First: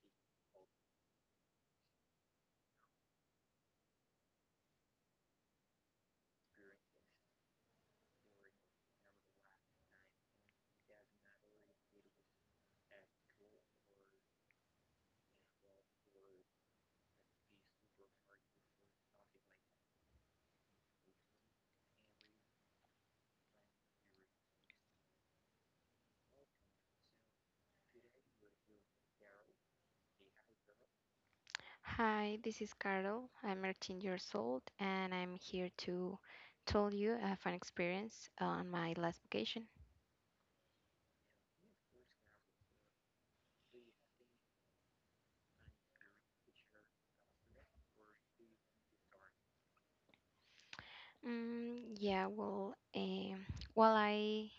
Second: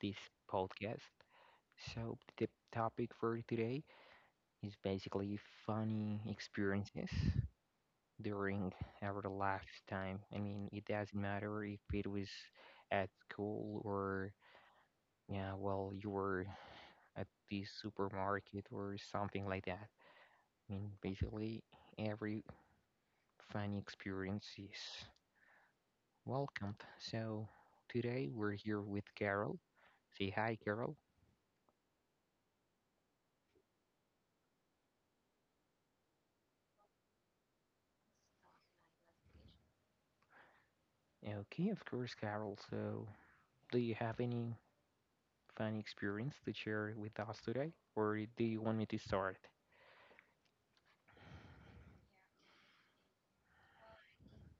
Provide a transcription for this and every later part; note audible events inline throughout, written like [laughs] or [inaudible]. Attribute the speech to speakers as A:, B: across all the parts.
A: this podcast. So the topic for today is basically funny experiences during our lifetime. I mean, it doesn't matter if it was at school or yeah, well, you were at the supermarket or something like that. I mean, basically every funny experience is welcome. So today we're here with Carol. Say hi, Carol.
B: Hi, this is Carol. I'm 18 years old and I'm here to tell you a fun experience on my last vacation.
A: Okay, of course, Carol. So, do you have any fun experience to share with us today, or do you want me to start?
B: Yeah, well, while I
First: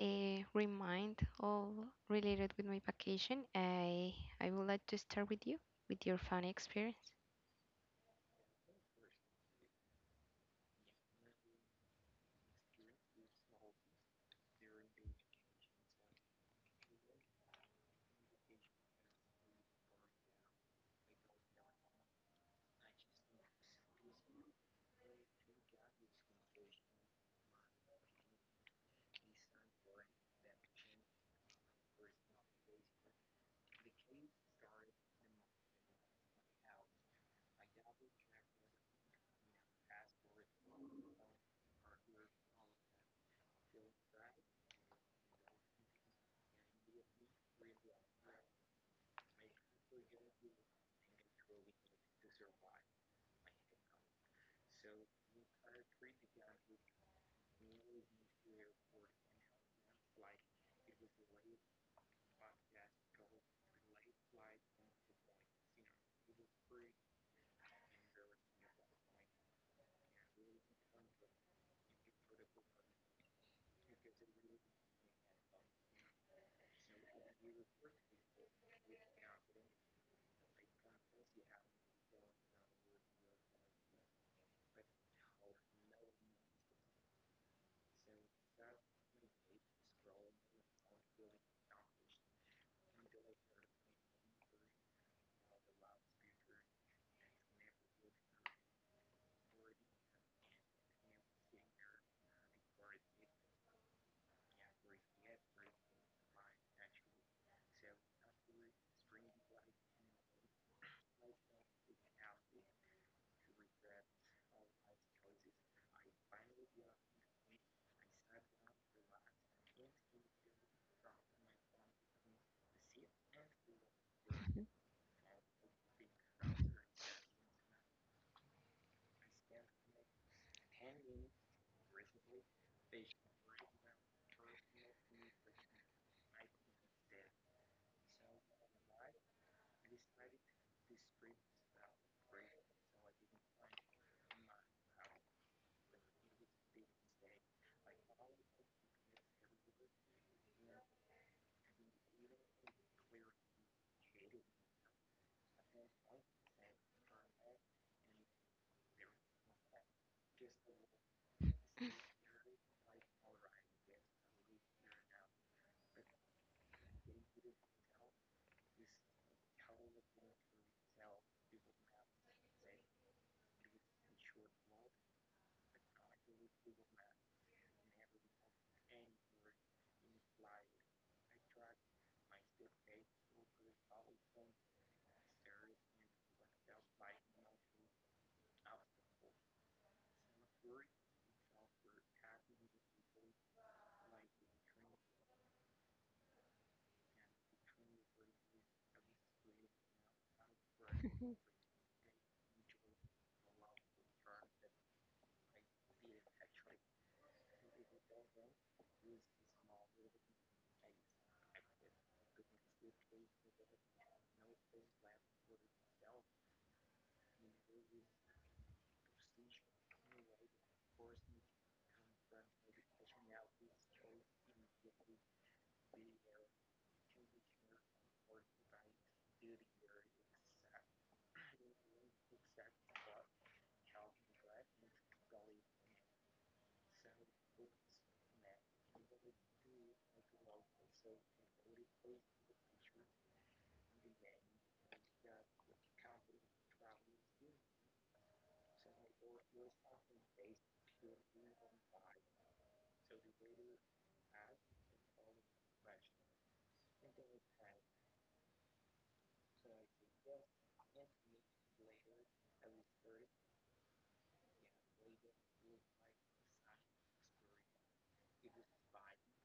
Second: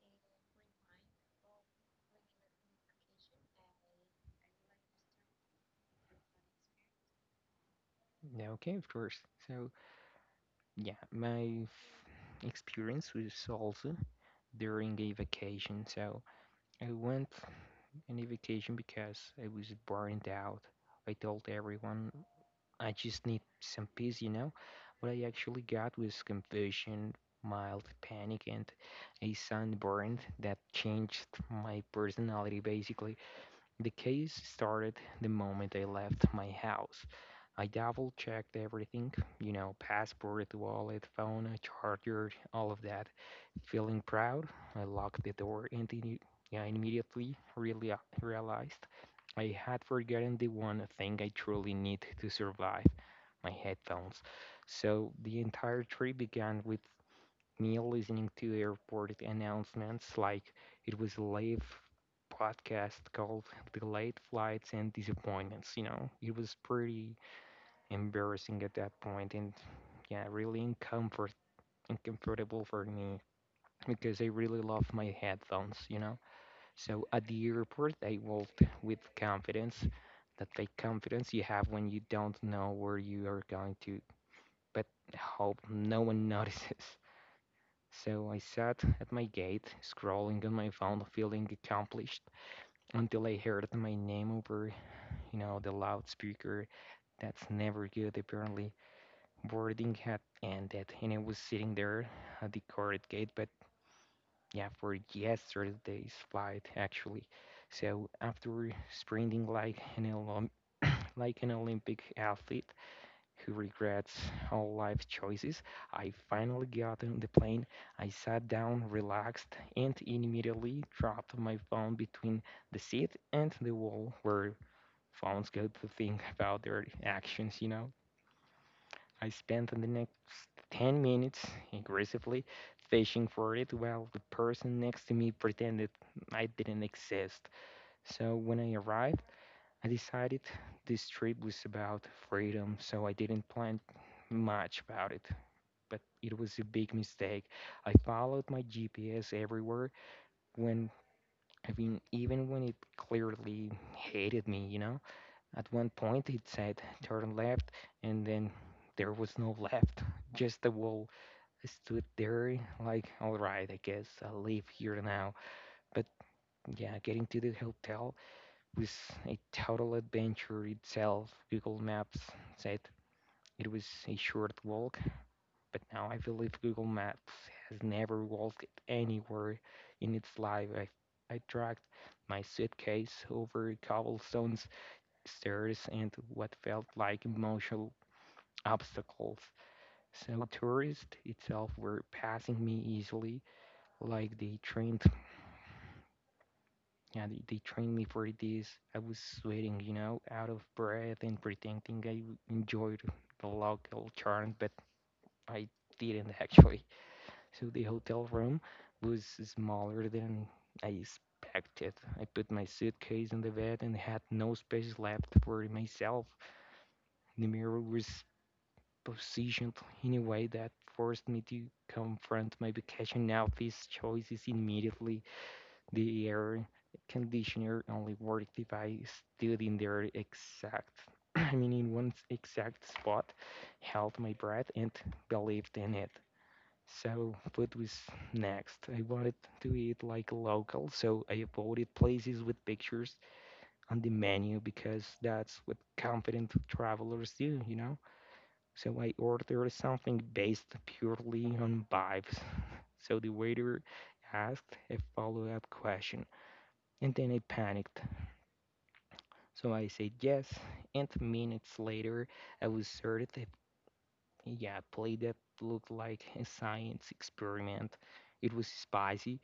B: uh, remind all related with my vacation, I would like to start with you with your funny experience.
A: Yeah, okay, of course. So, yeah, my experience was also during a vacation. So, I went on a vacation because I was burned out. I told everyone I just need some peace, you know. What I actually got was confusion, mild panic, and a sunburn that changed my personality basically. The case started the moment I left my house. I double checked everything, you know, passport, wallet, phone, charger, all of that. Feeling proud, I locked the door and I immediately really realized I had forgotten the one thing I truly need to survive, my headphones. So the entire trip began with me listening to airport announcements like it was a live podcast called Delayed Flights and Disappointments. You know, it was pretty embarrassing at that point and yeah, really uncomfortable for me because I really love my headphones, you know. So at the airport I walked with confidence, that fake confidence you have when you don't know where you are going to, but hope no one [laughs] notices. So I sat at my gate, scrolling on my phone, feeling accomplished, until I heard my name over, you know, the loudspeaker. That's never good, apparently. Boarding had ended, and I was sitting there at the court gate, but yeah, for yesterday's flight, actually. So after sprinting like an like an Olympic athlete, who regrets all life choices. I finally got on the plane. I sat down, relaxed, and immediately dropped my phone between the seat and the wall where phones go to think about their actions, you know. I spent the next 10 minutes aggressively fishing for it while the person next to me pretended I didn't exist. So when I arrived, I decided this trip was about freedom, so I didn't plan much about it. But it was a big mistake. I followed my GPS everywhere when, I mean, even when it clearly hated me, you know? At one point it said turn left, and then there was no left, just the wall. I stood there, like, alright, I guess I'll leave here now. But yeah, getting to the hotel was a total adventure itself. Google Maps said it was a short walk, but now I believe Google Maps has never walked anywhere in its life. I dragged my suitcase over cobblestones, stairs, and what felt like emotional obstacles. So tourists itself were passing me easily, like they trained. Yeah, they trained me for this. I was sweating, you know, out of breath and
B: [laughs]
A: pretending I enjoyed the local charm, but I didn't [laughs] actually. So the hotel room was smaller than I expected. I put my suitcase on the bed and had no space left for myself. The mirror was positioned in a way that forced me to confront my vacation outfit choices immediately. The air conditioner only worked if I stood in their exact, [clears throat] I mean, in one exact spot, held my breath, and believed in it. So food was next. I wanted to eat like local, so I avoided places with pictures on the menu because that's what confident travelers do, you know? So I ordered something based purely on vibes. [laughs] So the waiter asked a follow-up question. And then I panicked. So I said yes, and minutes later, I was certain that, yeah, a play that looked like a science experiment. It was spicy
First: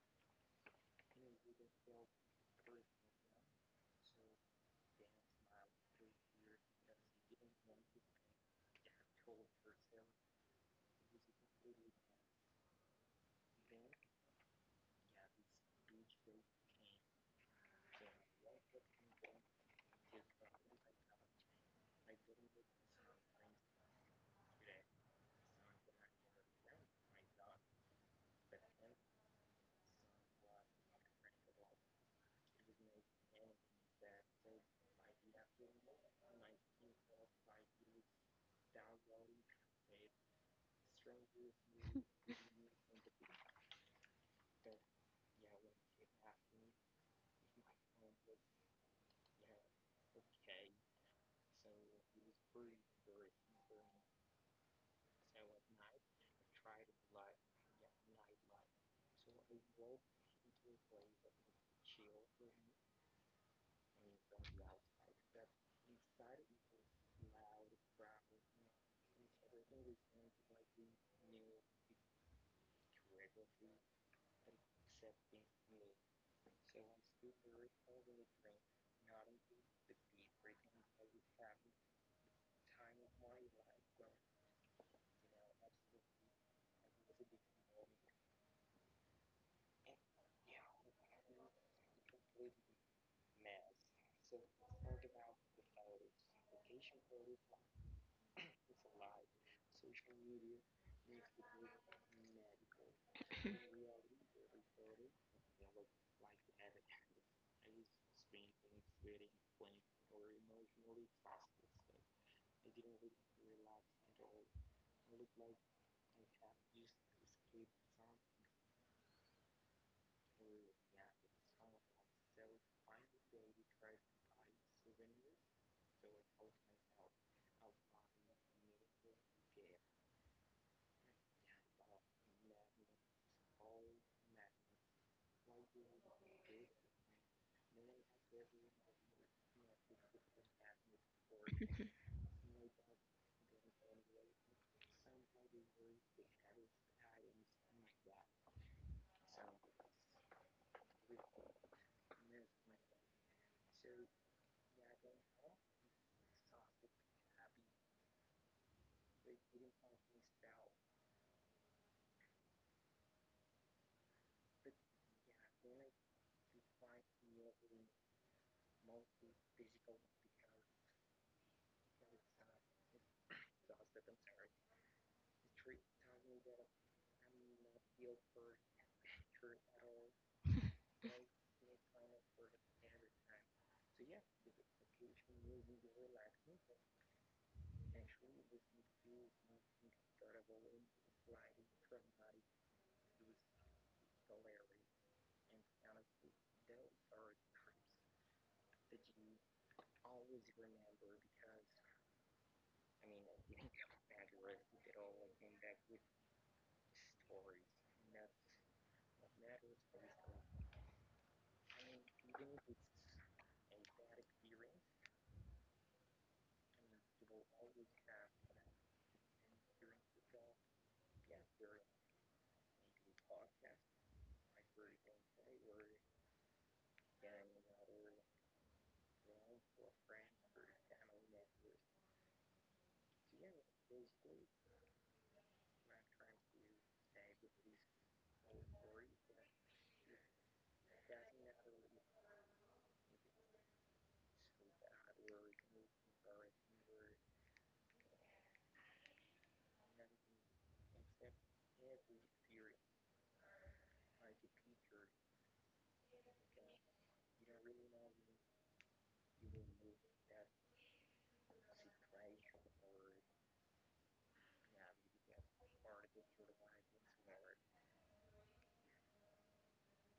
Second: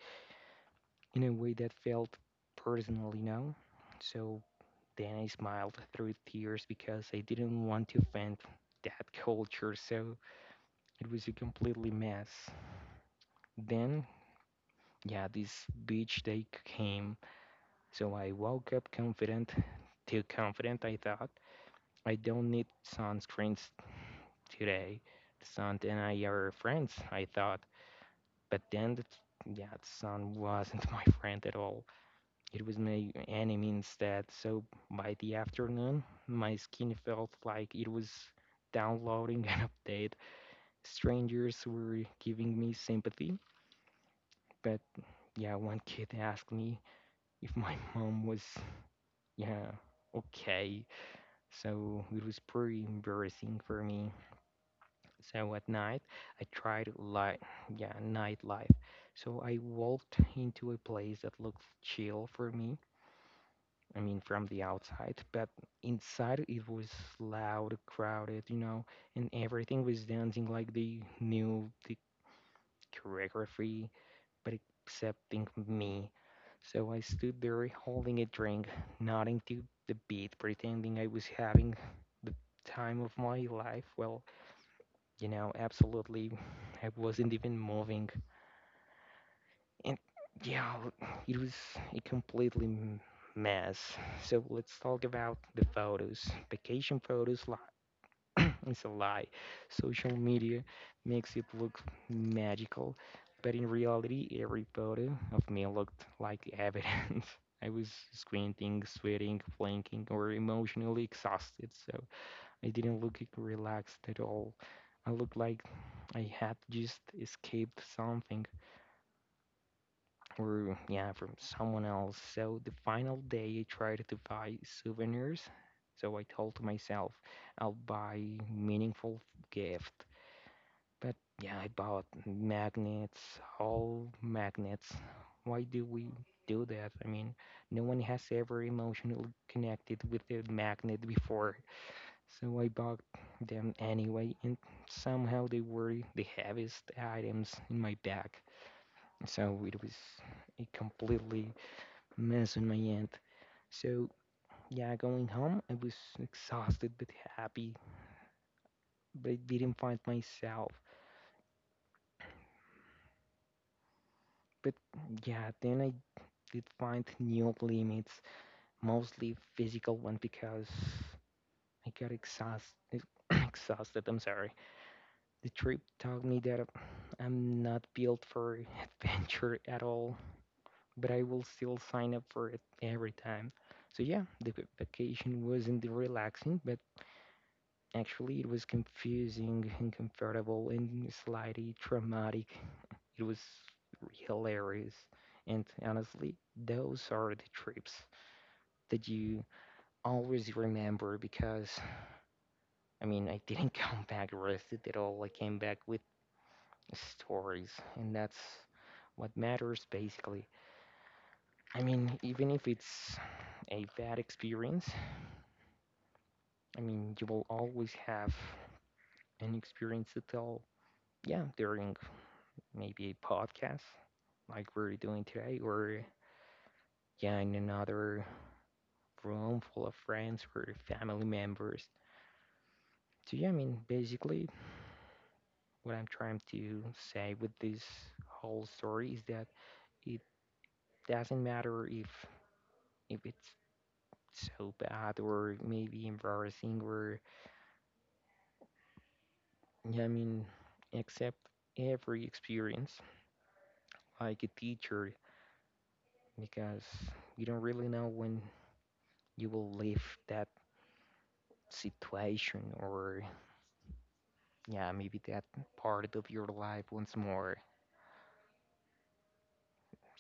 A: in a way that felt personal, you know? So then I smiled through tears because I didn't want to offend that culture, so it was a completely mess. Then, yeah, this beach day came, so I woke up confident, too confident, I thought I don't need sunscreens today. Sun and I are friends, I thought. But then, yeah, the sun wasn't [laughs] my friend at all. It was my enemy instead. So by the afternoon, my skin felt like it was downloading [laughs] an update. Strangers were giving me sympathy. But yeah, one kid asked me if my [laughs] mom was, yeah, okay. So it was pretty embarrassing for me. So at night, I tried like yeah, nightlife. So I walked into a place that looked chill for me. I mean, from the outside, but inside it was loud, crowded, you know, and everything was dancing like they knew the choreography, but excepting me. So I stood there holding a drink, nodding to the beat, pretending I was having the time of my life. Well, you know, absolutely. I wasn't even moving. And yeah, it was a completely mess. So let's talk about the photos. Vacation photos lie. It's a lie. Social media makes it look magical, but in reality, every photo of me looked like evidence. [laughs] I was squinting, sweating, blinking, or emotionally exhausted. So I didn't look relaxed at all. I looked like I had just escaped something, or yeah, from someone else. So the final day, I tried to buy souvenirs. So I told myself I'll buy meaningful gift. But yeah, I bought magnets, all magnets. Why do we do that? I mean, no one has ever emotionally connected with a magnet before. So I bought them anyway, and somehow they were the heaviest items in my bag. So it was a completely mess on my end. So yeah, going home, I was exhausted but happy, but I didn't find myself. But yeah, then I did find new limits, mostly physical one because I got exhausted. [coughs] Exhausted. I'm sorry. The trip taught me that I'm not built for [laughs] adventure at all, but I will still sign up for it every time. So yeah, the vacation wasn't relaxing, but actually it was confusing, uncomfortable, and slightly traumatic. It was hilarious. And honestly, those are the trips that you always remember because I mean, I didn't [laughs] come back rested at all. I came back with stories, and that's what matters basically. I mean, even if it's a bad experience, I mean, you will always have an experience to tell, yeah, during maybe a podcast like we're doing today, or yeah, in another room full of friends or family members. So, yeah, I mean, basically, what I'm trying to say with this whole story is that it doesn't matter if it's so bad or maybe embarrassing or yeah, I mean, accept every experience like a teacher because you don't really know when you will leave that situation or yeah, maybe that part of your life once more.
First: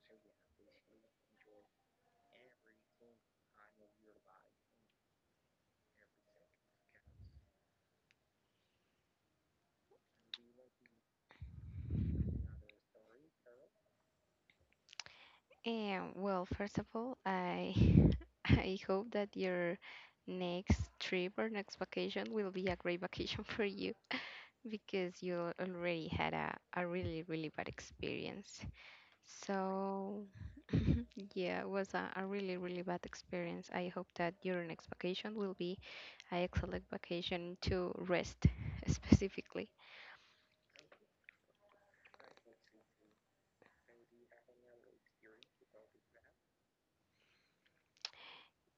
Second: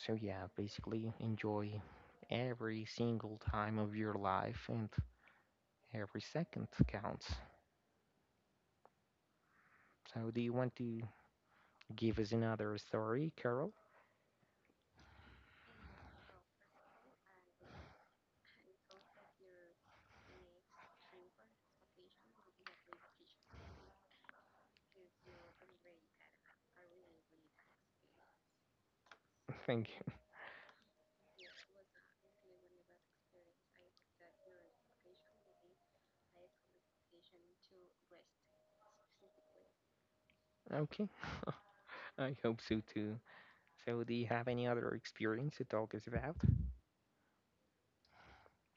A: So yeah, basically enjoy every single time of your life and every second counts. So do you want to give us another story, Carol?
B: And well, first of all, I [laughs] I hope that your next trip or next vacation will be a great vacation [laughs] for you, because you already had a really, really bad experience.
A: [laughs] Thank you.
B: So, yeah, it was a really, really bad experience. I hope that your next vacation will be an excellent vacation to rest [laughs] specifically.
A: Okay. [laughs] I hope so too. So, do you have any other experience to talk us about?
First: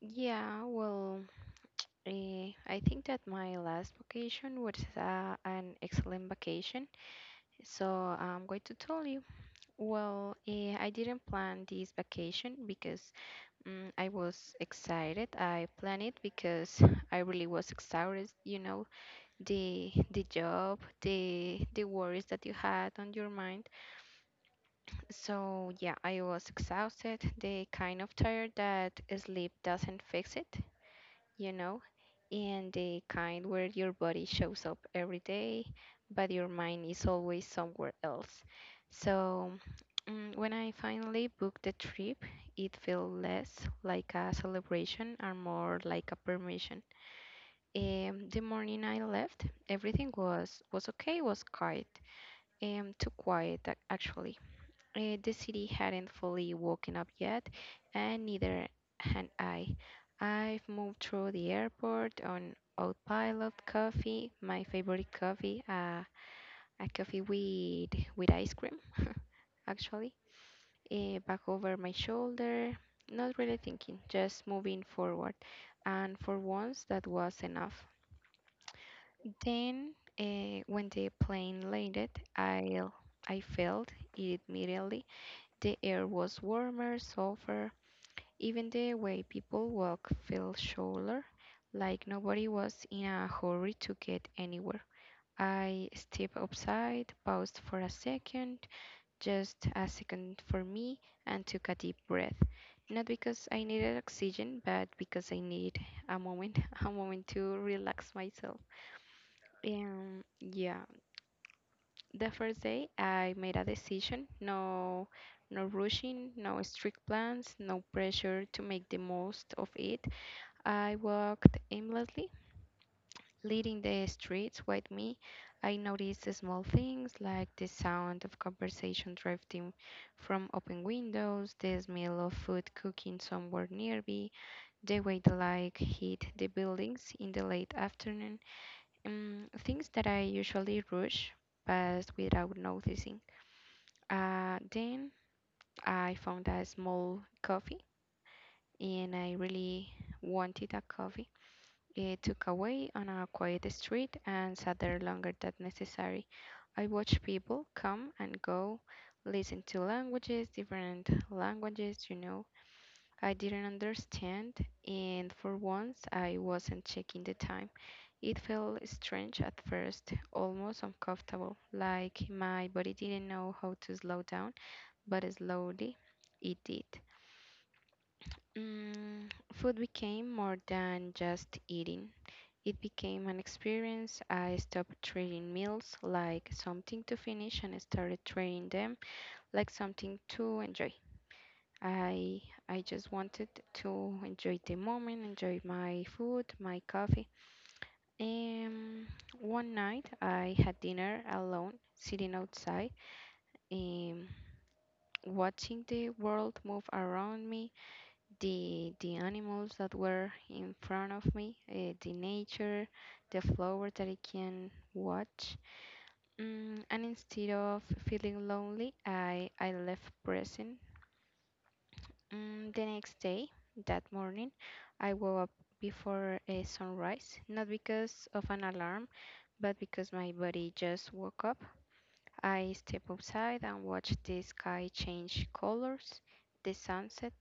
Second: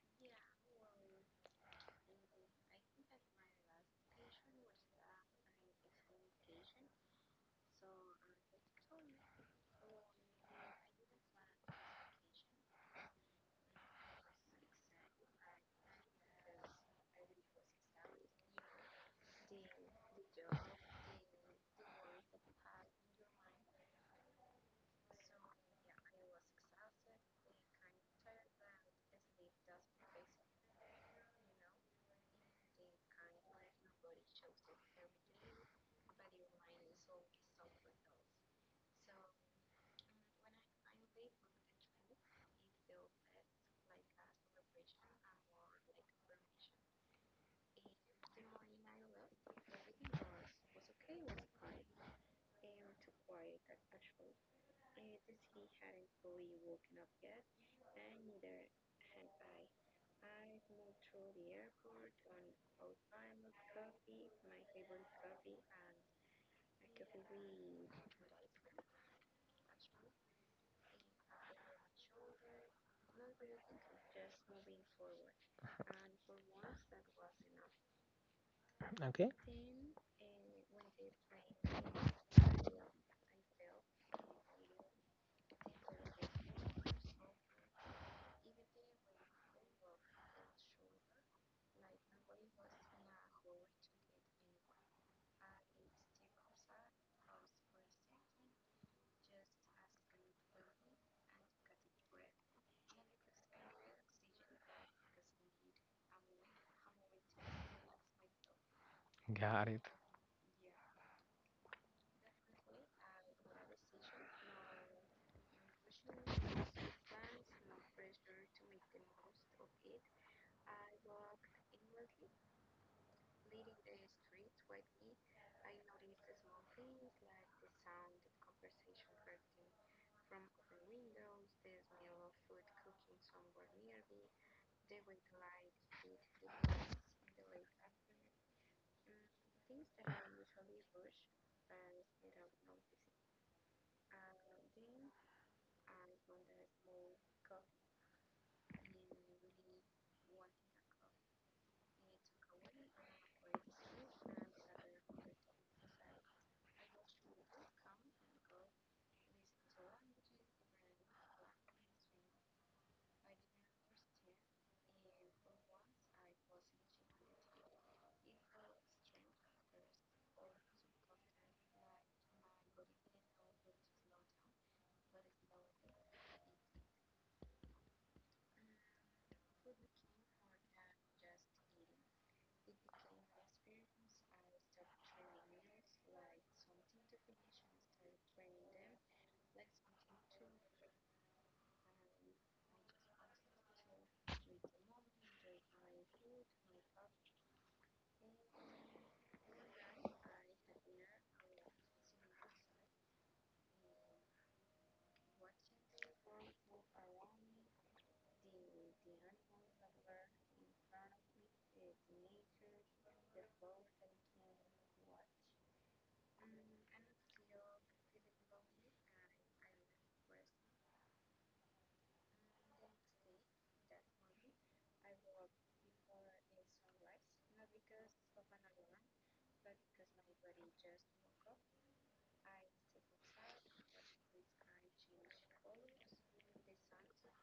B: Yeah, well, I think that my last vacation was an excellent vacation. So I'm going to tell you. Well, I didn't plan this vacation because I was excited. I planned it because [laughs] I really was exhausted, you know, the job, the worries that you had on your mind. So yeah, I was exhausted, the kind of tired that sleep doesn't fix it, you know, and the kind where your body shows up every day, but your mind is always somewhere else. So, when I finally booked the trip, it felt less like a celebration and more like a permission. The morning I left, everything was okay, was quiet, too quiet actually. The city hadn't fully woken up yet, and neither had I. I've moved through the airport on autopilot, coffee, my favorite coffee, a coffee with ice cream, [laughs] actually, back over my shoulder, not really thinking, just moving forward. And for once, that was enough.
A: Okay,
B: Then, when the plane landed, I, I felt it immediately. The air was warmer, softer. Even the way people walked felt shoulder, like nobody was in a hurry to get anywhere. I stepped outside, paused for a second, just a second for me, and took a deep breath. Not because I needed oxygen, but because I needed a moment, [laughs] a moment to relax myself.
A: got it.
B: Yeah, the first day, I made a decision, no rushing, no strict plans, no pressure to make the most of it. I walked aimlessly, leading the streets with me. I noticed the small things like the sound of conversation drifting from open windows, the smell of food cooking somewhere nearby, the way the light hit the buildings in the late afternoon, things that I usually rush past without noticing. Then I found a small coffee and I really wanted a coffee. I took away on a quiet street and sat there longer than necessary. I watched people come and go, listen to languages, different languages, you know. I didn't understand, and for once I wasn't checking the time. It felt strange at first, almost uncomfortable, like my body didn't know how to slow down, but slowly it did. Mm, food became more than just eating. It became an experience. I stopped treating meals like something to finish and started treating them like something to enjoy. I I just wanted to enjoy the moment, enjoy my food, my coffee. Um, One night I had dinner alone, sitting outside, um, watching the world move around me, the animals that were in front of me, the nature, the flower that I can watch. Mm, and instead of feeling lonely, I left present. Mm, the next day, that morning, I woke up before a sunrise, not because of an alarm, but because my body just woke up. I step outside and watch the sky change colors, the sunset,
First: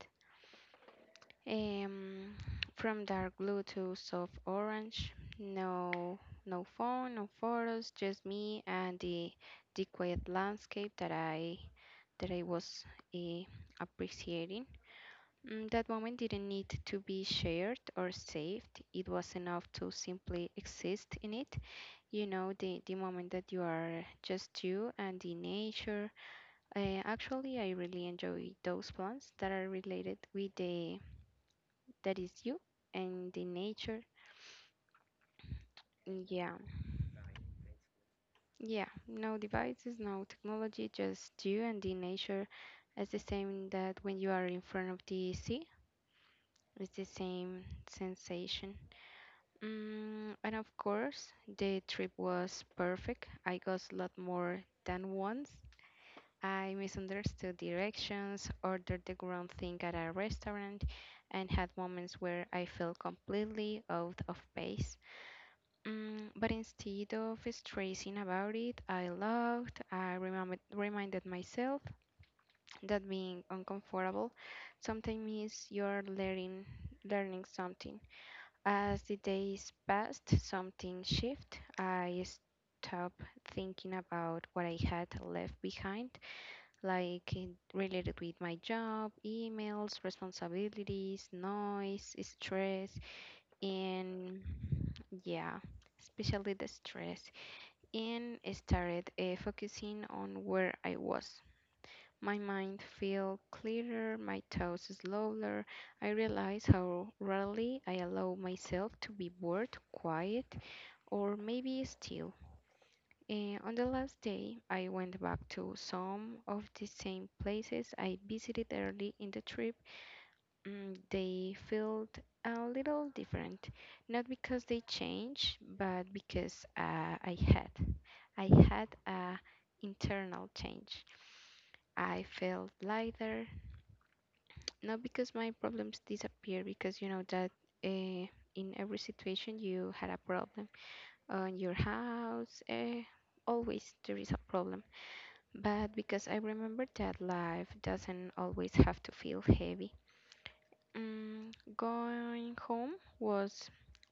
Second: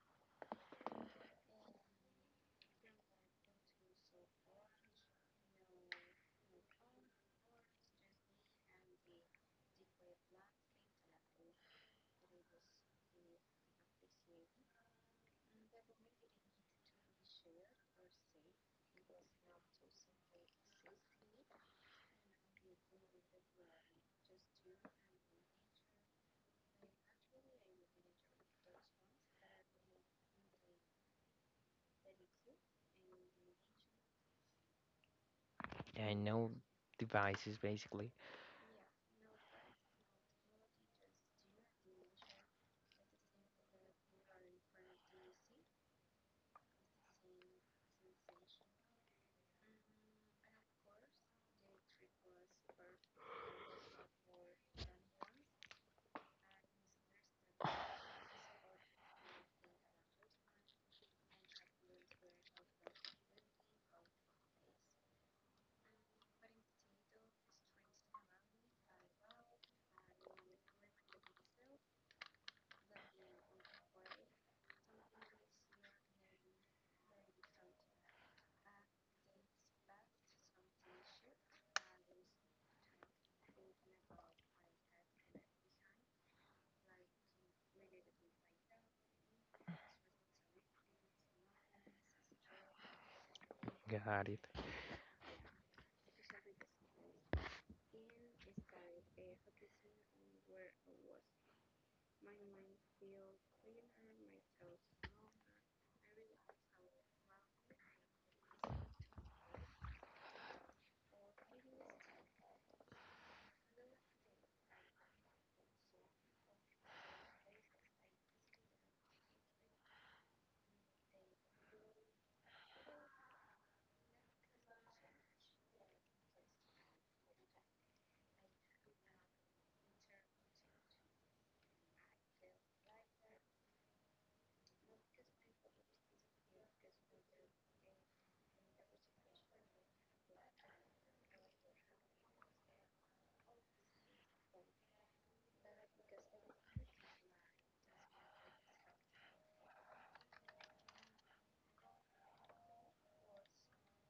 B: Um, from dark blue to soft orange. No, no phone, no photos, just me and the quiet landscape that I was eh, appreciating. Mm, that moment didn't need to be shared or saved. It was enough to simply exist in it. You know, the moment that you are just you and the nature. Actually, I really enjoy those plants that are related with the that is you and the nature.
A: Yeah, I know.
B: Yeah,
A: Devices basically.
B: yeah, no devices, no technology, just you and the nature. It's the same that when you are in front of the sea, it's the same sensation. Mm, and of course, the trip was perfect. I got a lot more than once. I misunderstood directions, ordered the wrong thing at a restaurant, and had moments where I felt completely out of place. Mm, but instead of stressing about it, I laughed. I remembered, reminded myself that being uncomfortable sometimes means you're learning, learning something. As the days passed, something shifted. I stopped thinking about what I had left behind, like it related with my job, emails, responsibilities, noise, stress,
A: Got it.
B: and yeah, especially the stress, and started focusing on where I was. My mind felt clearer, my thoughts slower. I realized how rarely I allow myself to be bored, quiet, or maybe still. Eh, on the last day, I went back to some of the same places I visited early in the trip. Mm, they felt a little different, not because they changed, but because I had. I had a internal change. I felt lighter, not because my problems disappeared, because you know that uh, in every situation you had a problem. On your house, always there is a problem. But because I remember that life doesn't always have to feel heavy. Mm, going home was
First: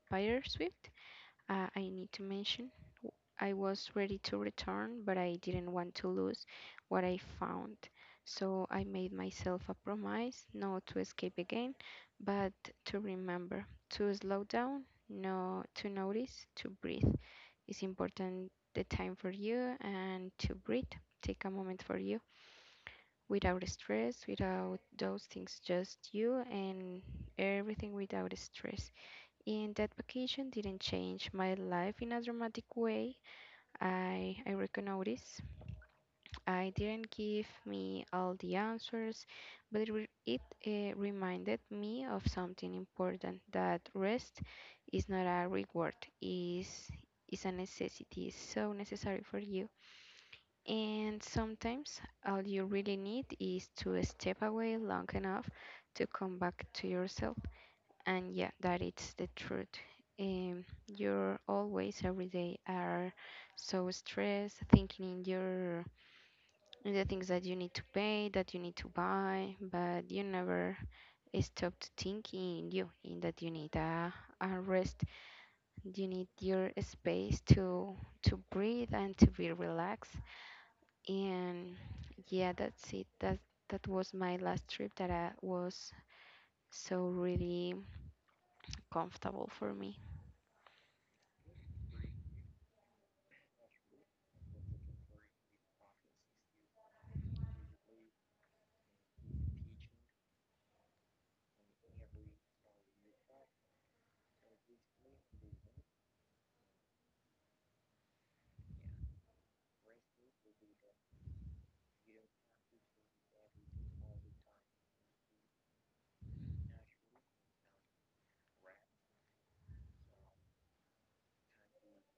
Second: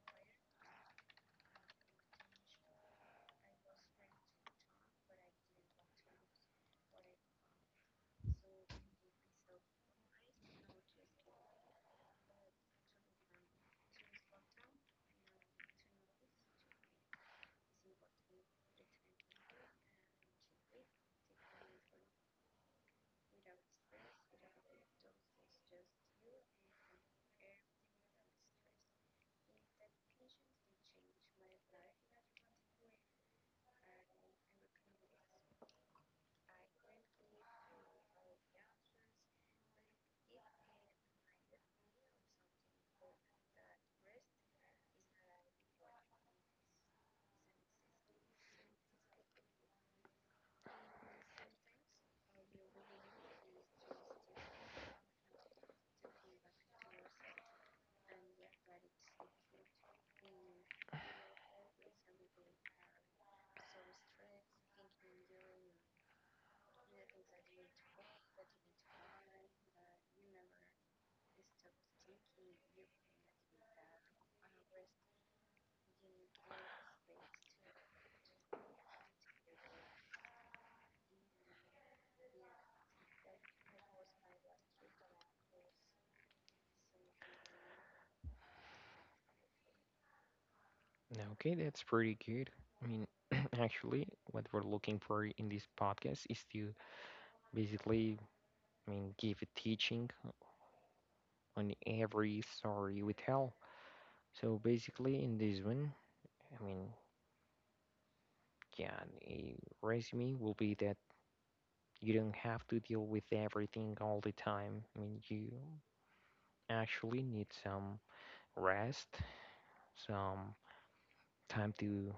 B: fire swift. I need to mention w- I was ready to return, but I didn't want to lose what I found. So I made myself a promise not to escape again, but to remember to slow down, no, to notice, to breathe. It's important the time for you and to breathe. Take a moment for you without stress, without those things, just you and everything without stress. And that vacation didn't change my life in a dramatic way. I recognize I didn't give me all the answers, but it reminded me of something important, that rest is not a reward, is is a necessity, it's so necessary for you. And sometimes all you really need is to step away long enough to come back to yourself, and yeah, that it's the truth. You're always, every day, are so stressed thinking in your, in the things that you need to pay, that you need to buy, but you never stopped thinking in you, in that you need a rest, you need your space to breathe and to be relaxed, and yeah, that's it, that was my last trip that I was so really comfortable for me.
A: Okay, that's pretty good. I mean, [clears throat] actually, what we're looking for in this podcast is to basically, I mean, give a teaching on every story we tell. So, basically, in this one, I mean, yeah, a resume will be that you don't have to deal with everything all the time. I mean, you actually need some rest, some time to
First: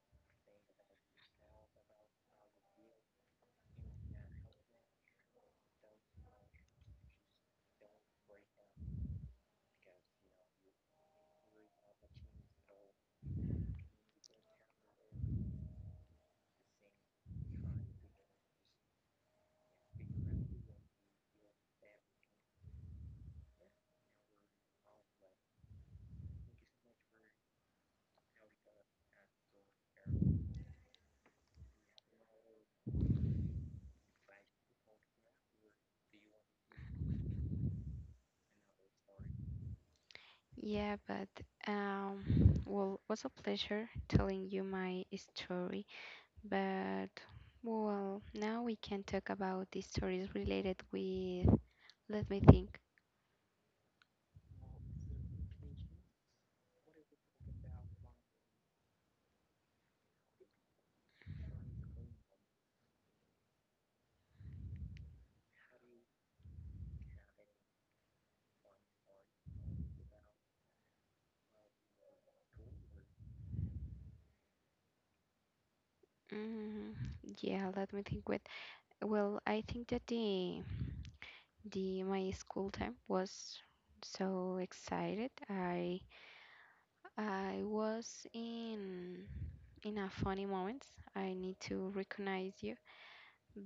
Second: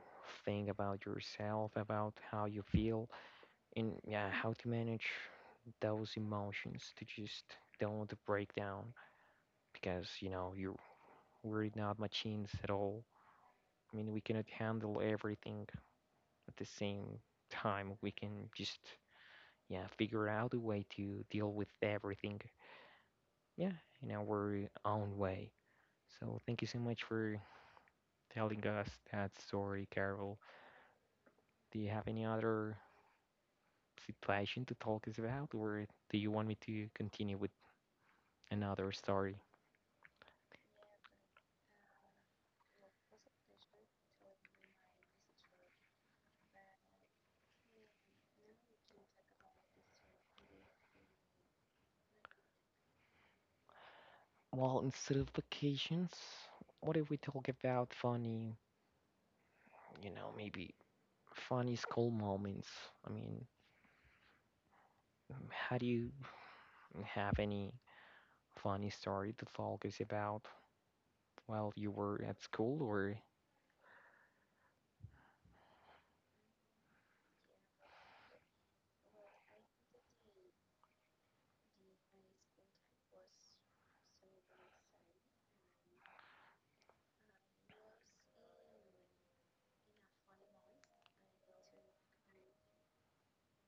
A: think about yourself, about how you feel, and yeah, how to manage those emotions to just don't break down because you know you're we're not machines at all. I mean, we cannot handle everything at the same time. We can just yeah figure out a way to deal with everything yeah in our own way. So thank you so much for telling us that story, Carol. Do you have any other situation to talk us about, or do you want me to continue with another story?
B: Yeah, but um, well, was a pleasure telling you my story. But well, now we can talk about the stories related with. Let me think.
A: Well, instead of vacations, what if we talk about funny, you know, maybe funny school moments? I mean, how do you have any funny story to talk us about while you were at school or
B: Mm, yeah, let me think. With well, I think that the my school time was so excited. I was in a funny moments. I need to recognize you.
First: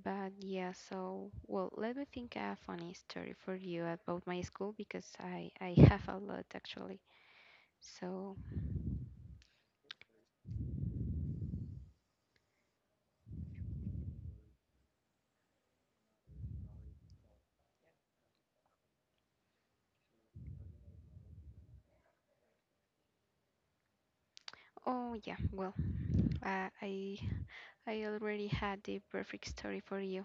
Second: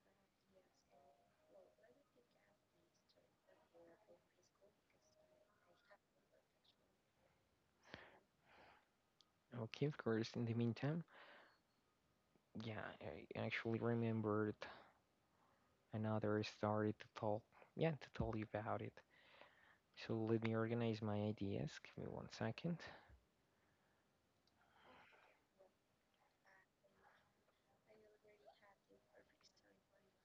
B: But yeah, so well, let me think a funny story for you about my school, because I [laughs] have a lot, actually. So,
A: okay, of course, in the meantime? Yeah, I actually remembered another started to talk, yeah, to tell you about it. So let me organize my ideas. Give me one second.
B: oh yeah, well, uh, I I already had the perfect story for you.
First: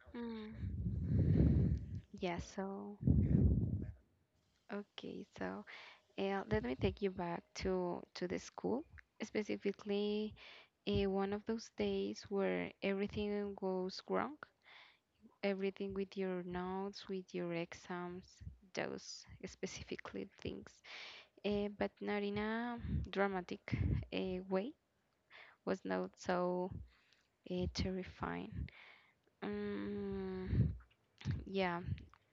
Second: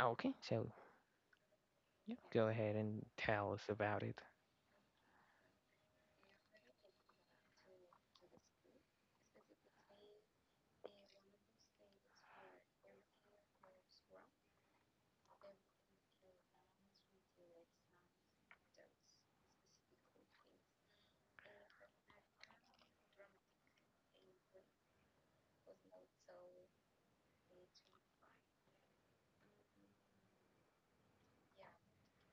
A: Okay, so
B: Mm,
A: yeah,
B: yeah,
A: go ahead
B: so
A: and tell us about it.
B: okay, so let me take you back to the school, specifically one of those days where everything goes wrong, everything with your notes, with your exams, those specifically things. Eh, but not in a dramatic way, was not so terrifying. Um, yeah,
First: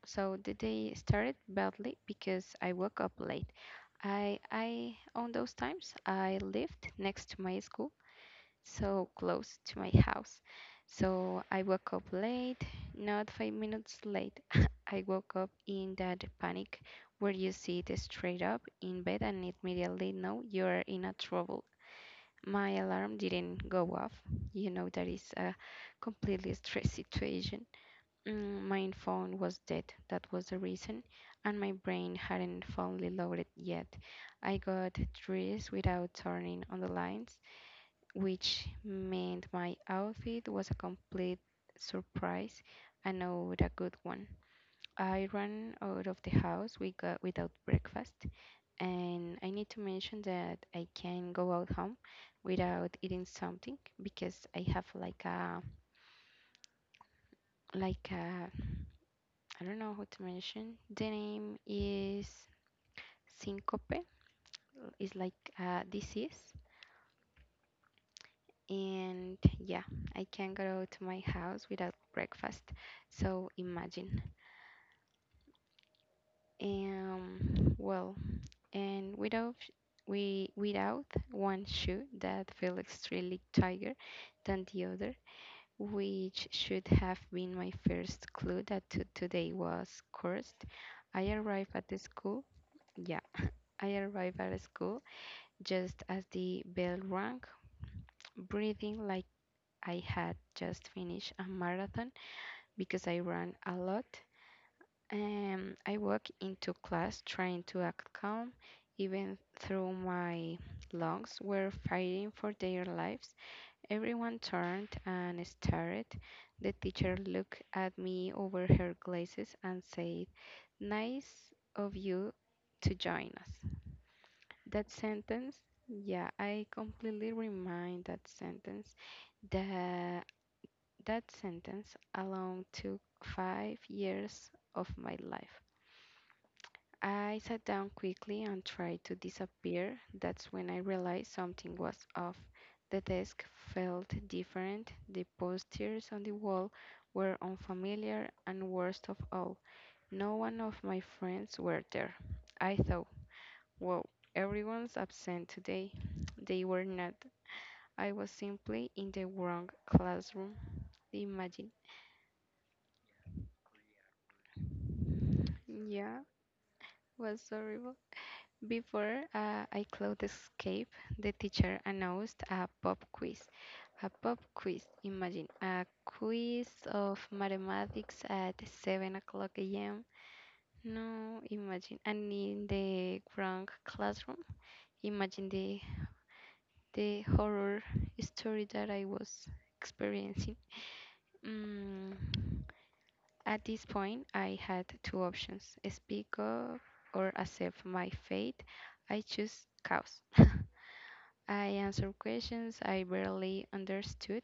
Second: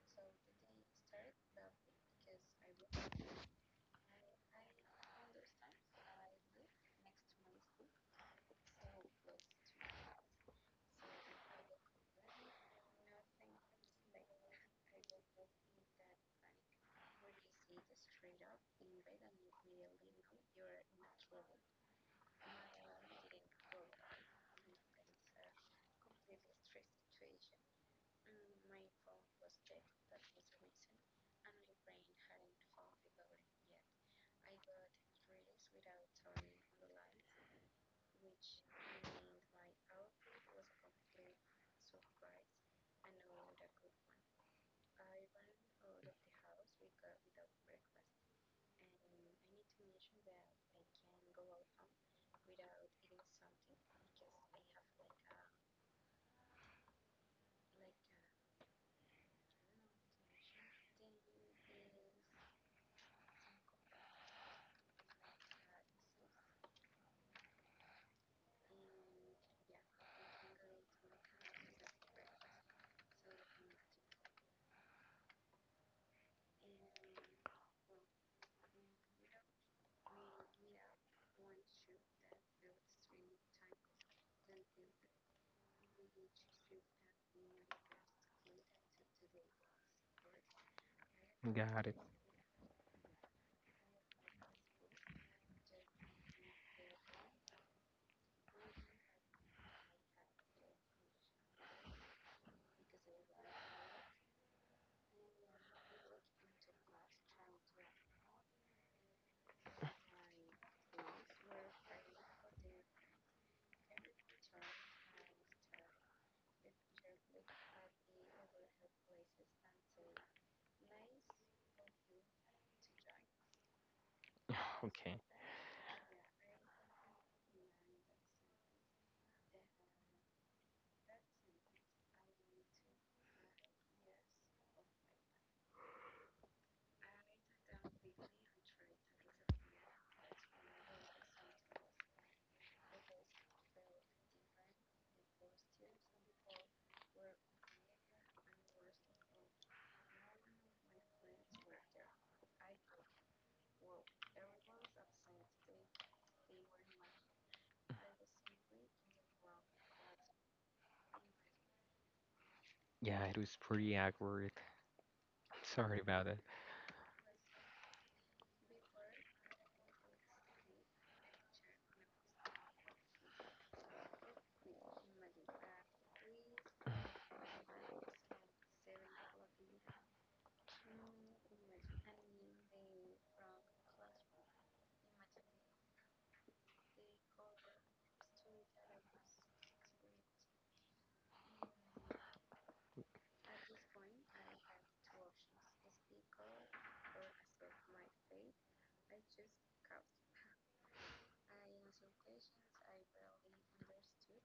B: so the day started badly because I woke up late. I On those times I lived next to my school, so close to my house. So I woke up late, not 5 minutes late. [laughs] I woke up in that panic where you sit straight up in bed and immediately know you're in a trouble. My alarm didn't go off. You know that is a completely stress situation. Mm, My phone was dead. That was the reason, and my brain hadn't fully loaded yet. I got dressed without turning on the lights, which meant my outfit was a complete surprise, and not a good one. I ran out of the house we got without breakfast, and I need to mention that I can go out home without eating something because I have like a like a I don't know how to mention. The name is syncope. It's like a disease, and yeah, I can not go to my house without breakfast. So imagine. And well, and without sh- we without one shoe that felt extremely tighter than the other, which should have been my first clue that to today was cursed. I arrived
A: Got
B: at
A: it.
B: the school. Yeah, I arrived at the school just as the bell rang, breathing like I had just finished a marathon because I ran a lot. I walk into class trying to act calm, even though my lungs were fighting for their lives. Everyone turned and stared. The teacher looked at me over her glasses and said, "Nice of you to join us."
A: [sighs]
B: That
A: Okay.
B: sentence, yeah, I completely remind that sentence. The, that sentence alone took 5 years of my life. I sat down quickly and tried to disappear. That's when I realized something was off. The desk felt different, the posters on the wall were unfamiliar, and worst of all, no one of my friends were there. I thought, wow, everyone's absent today. They were not. I was simply in the wrong classroom. The imagine,
A: Yeah, it was pretty awkward. Sorry
B: yeah,
A: about it.
B: was horrible. Before I close the escape, the teacher announced a pop quiz. A pop quiz, imagine a quiz of mathematics at 7 o'clock a.m. No, imagine. And in the wrong classroom, imagine the horror story that I was experiencing. Mm, at this point, I had two options: speak up or accept my fate. I choose chaos. [laughs] I answered questions I barely understood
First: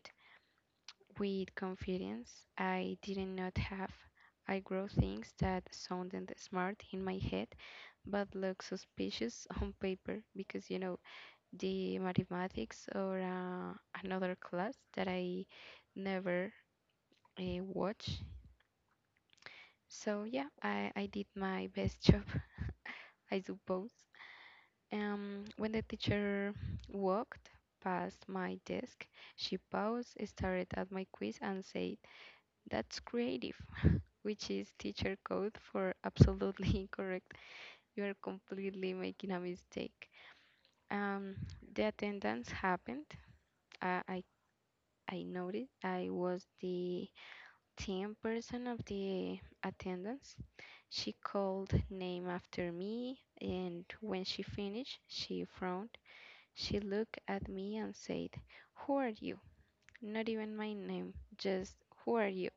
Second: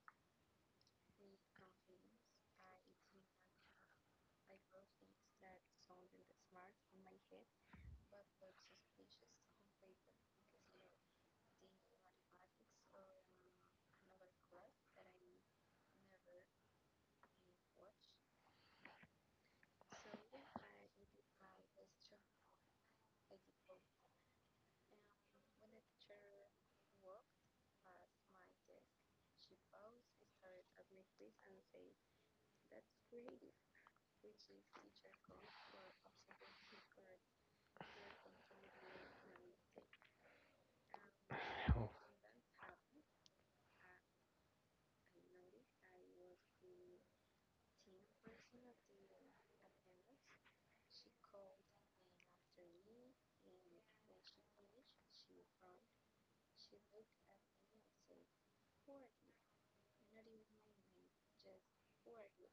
B: with confidence I did not have. I grew things that sounded smart in my head but looked suspicious [laughs] on paper because you know the mathematics or another class that I never watch. So yeah, I did my best [laughs] job, I suppose. When the teacher walked past my desk, she paused, stared at my quiz, and said, "That's creative," which is teacher code for absolutely [laughs] incorrect. You are completely making a mistake. Um,
A: [sighs]
B: the attendance happened. I, I, I noticed I was the 10th person of the attendance. She called name after me, and when she finished, she frowned. She looked at me and said, "Who are you? Not even my name, just who are you?"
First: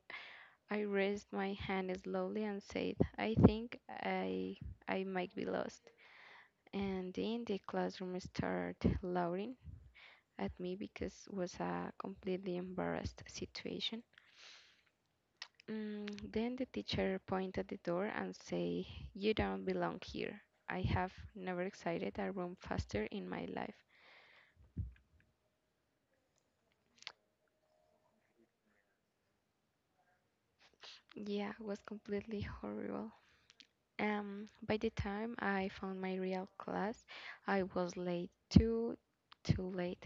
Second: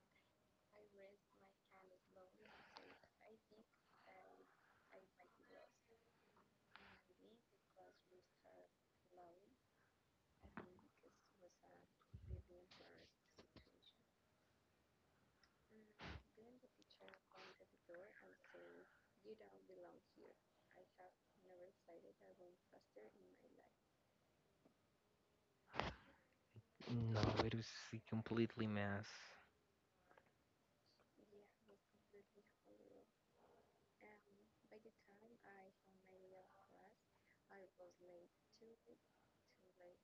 B: I raised my hand slowly and said, "I think I might be lost." And then the classroom started laughing at me because it was a completely embarrassed situation. Then the teacher pointed at the door and said, "You don't belong here." I have never exited a room faster in my life.
A: Oh, no, it was a completely mess.
B: Yeah, it was completely horrible. By the time I found my real class, I was late, too late.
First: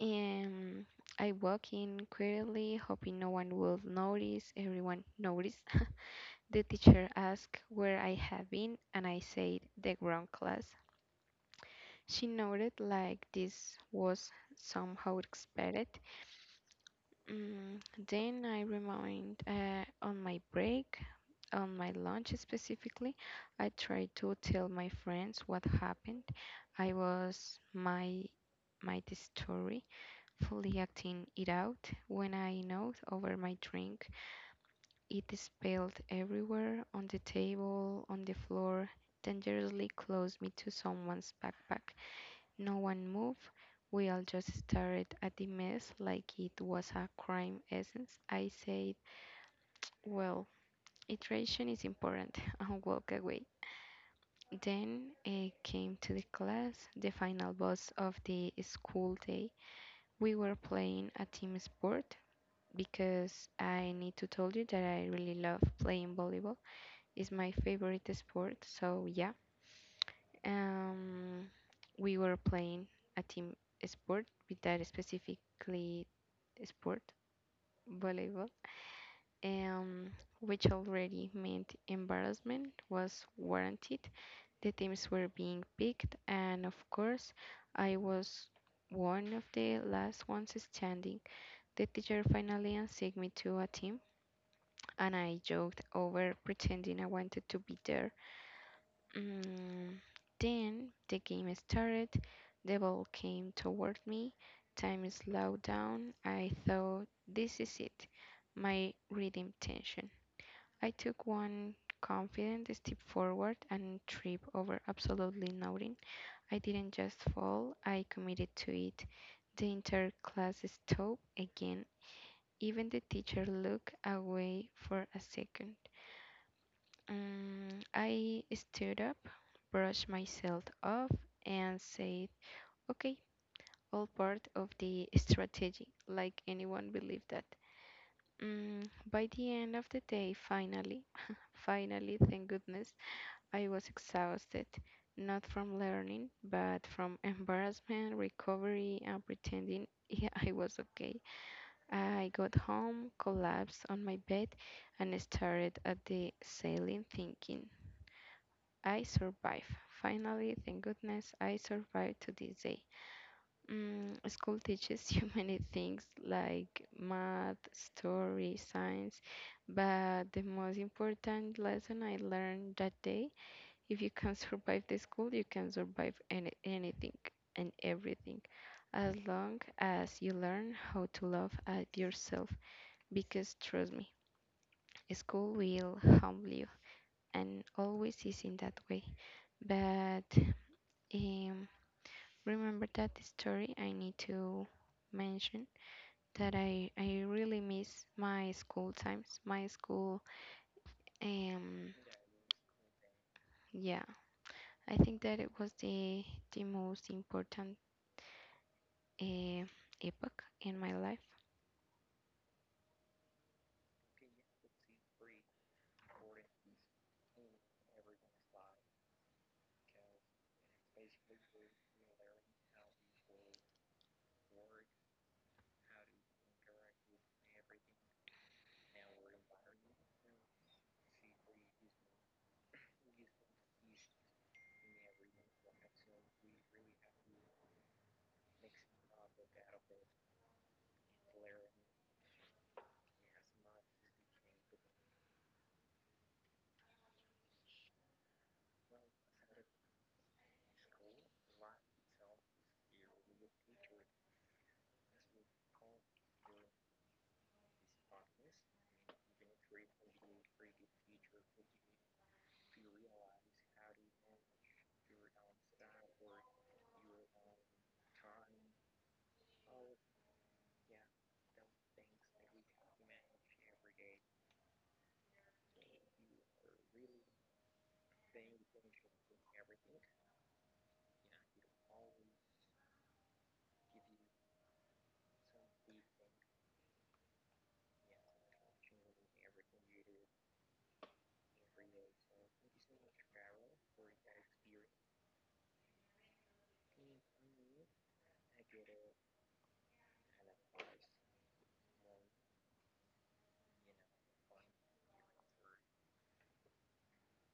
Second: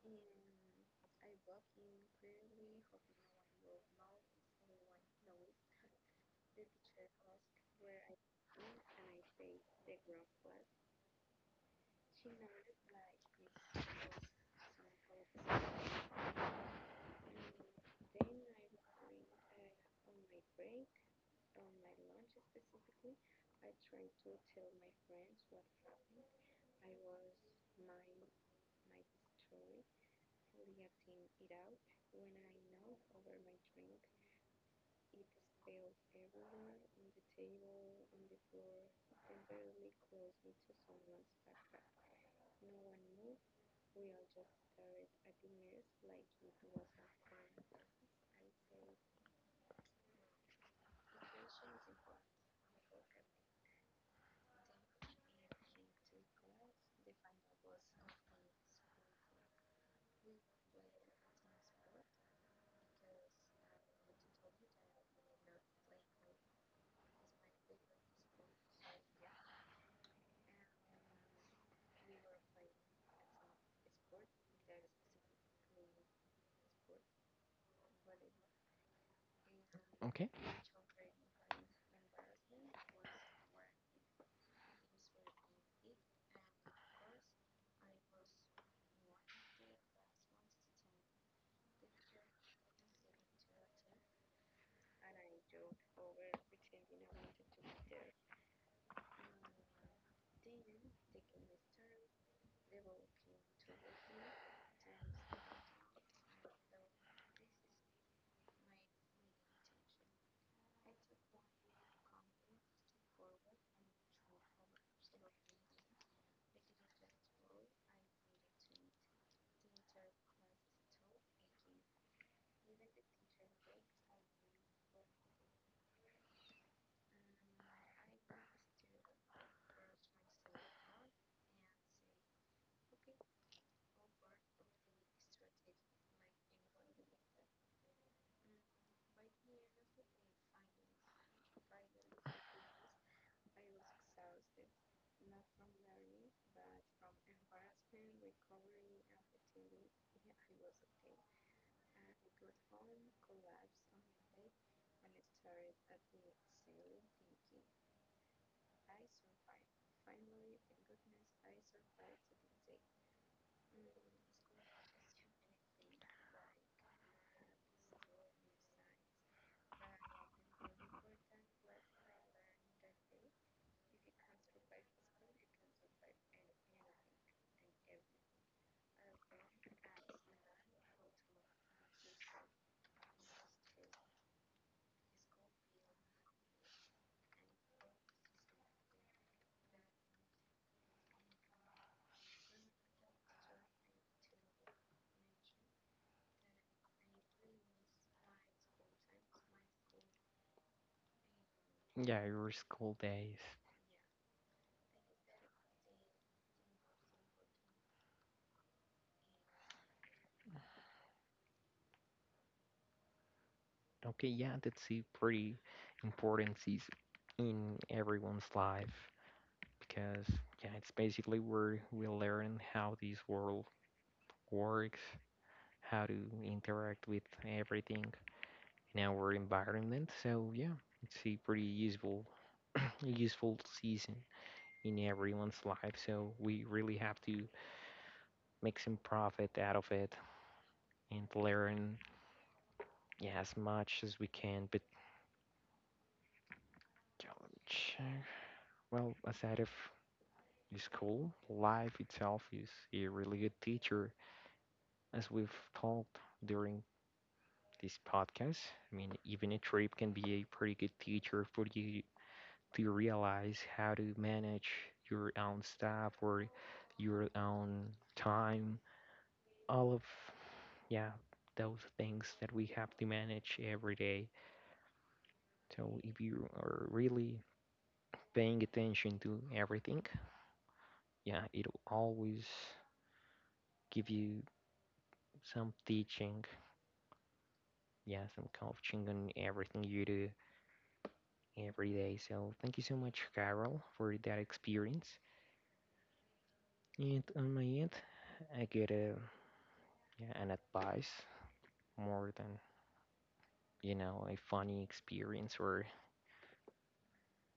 B: And I walked in quietly, hoping no one would notice. Everyone noticed. [laughs] The teacher asked where I had been, and I said the ground class. She noted like this was somehow expected. Mm, then I remained on my break, on my lunch specifically, I tried to tell my friends what happened. I was my my story, fully acting it out. When I nodded over my drink, it spilled everywhere on the table, on the floor, dangerously close me to someone's backpack. No one moved. We all just stared at the mess like it was a crime essence. I said, "Well, iteration is important," [laughs] and walked away. Then came to the class, the final boss of the school day. We were playing a team sport because I need to tell you that I really love playing volleyball. It's my favorite sport, so yeah. Um, we were playing a team sport with that specifically sport, volleyball. um,
A: Okay.
B: which already meant embarrassment was warranted. The teams were being picked, and of course, I was one of the last ones standing. The teacher finally assigned me to a team, and I joked over pretending I wanted to be there. Mm, Then the game started, the ball came toward me, time slowed down. I thought, this is it, my reading tension. I took one confident step forward and tripped over absolutely nothing. I didn't just fall, I committed to it. The entire class stopped again. Even the teacher looked away for a second. Um, I stood up, brushed myself off, and said, "Okay, all part of the strategy," like anyone believed that. Mm, by the end of the day, finally, [laughs] finally, thank goodness, I was exhausted, not from learning, but from [laughs] embarrassment, recovery, and pretending [laughs] I was okay. I got home, collapsed on my bed, and stared at the ceiling, thinking, I survived. Finally, thank goodness, I survived to this day. School teaches you [laughs] many things like math, story, science, but the most important lesson I learned that day: if you can survive the school, you can survive anything and everything, as long as you learn how to love at yourself. Because trust me, school will humble you, and always is in that way. But um, remember that story. I need to mention that I really miss my school times, my school um,
A: Yeah, your school days.
B: yeah, I think that it was the most important uh, epoch in my life.
A: Okay, yeah, that's a pretty important season in everyone's life, because yeah, it's basically where we learn how this world works, how to interact with everything in our environment. So yeah, it's a pretty useful season in everyone's life. So we really have to make some profit out of it and learn yeah, as much as we can. But yeah, well, aside of the school, life itself is a really good teacher, as we've talked during this podcast. I mean, even a trip can be a pretty good teacher for you to realize how to manage your own stuff or your own time. All of, yeah, those things that we have to manage every day. So if you are really paying attention to everything, yeah, it'll always give you some teaching, yeah, some coaching on everything you do every day. So thank you so much, Carol, for that experience. And on my end, I get a, yeah, an advice more than, you know, a funny experience or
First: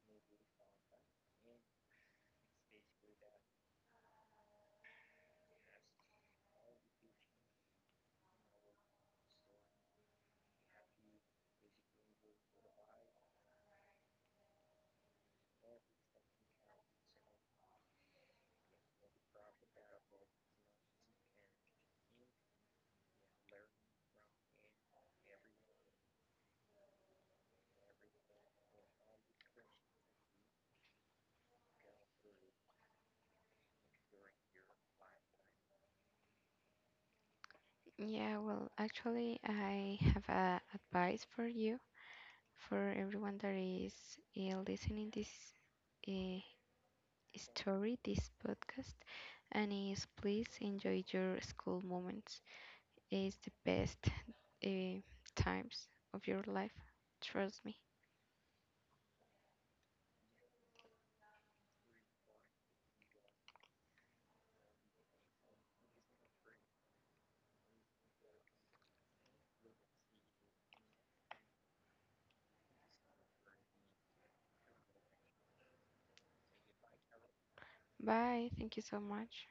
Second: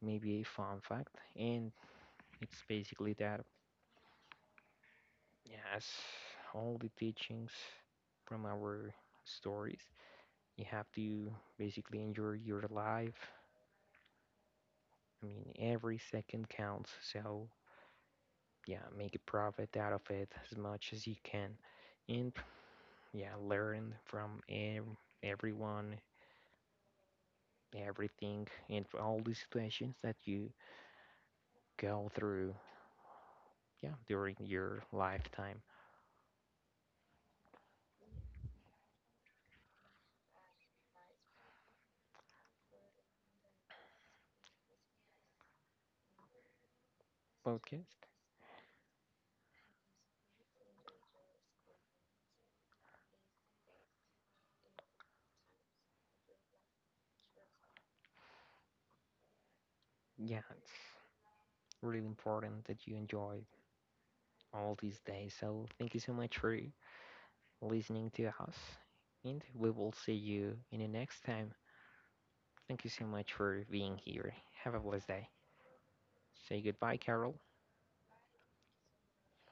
A: maybe a fun fact. And it's basically that, yeah, as all the teachings from our stories, you have to basically enjoy your life. I mean, every second counts. So, yeah, make a profit out of it as much as you can. And, yeah, learn from everyone everything and all the situations that you go through yeah during your lifetime
B: Yeah, well, actually, I have a advice for you, for everyone that is listening this uh, story,
A: podcast.
B: this podcast, and is please enjoy your school moments. It's the best uh, times of your life. Trust me.
A: Yeah, it's really important that you enjoy all these days, so thank you so much for listening to us and we will see you in the next time. Thank you so much for being here. Have a blessed day. Say goodbye, Carol.
B: Bye. Thank you so much.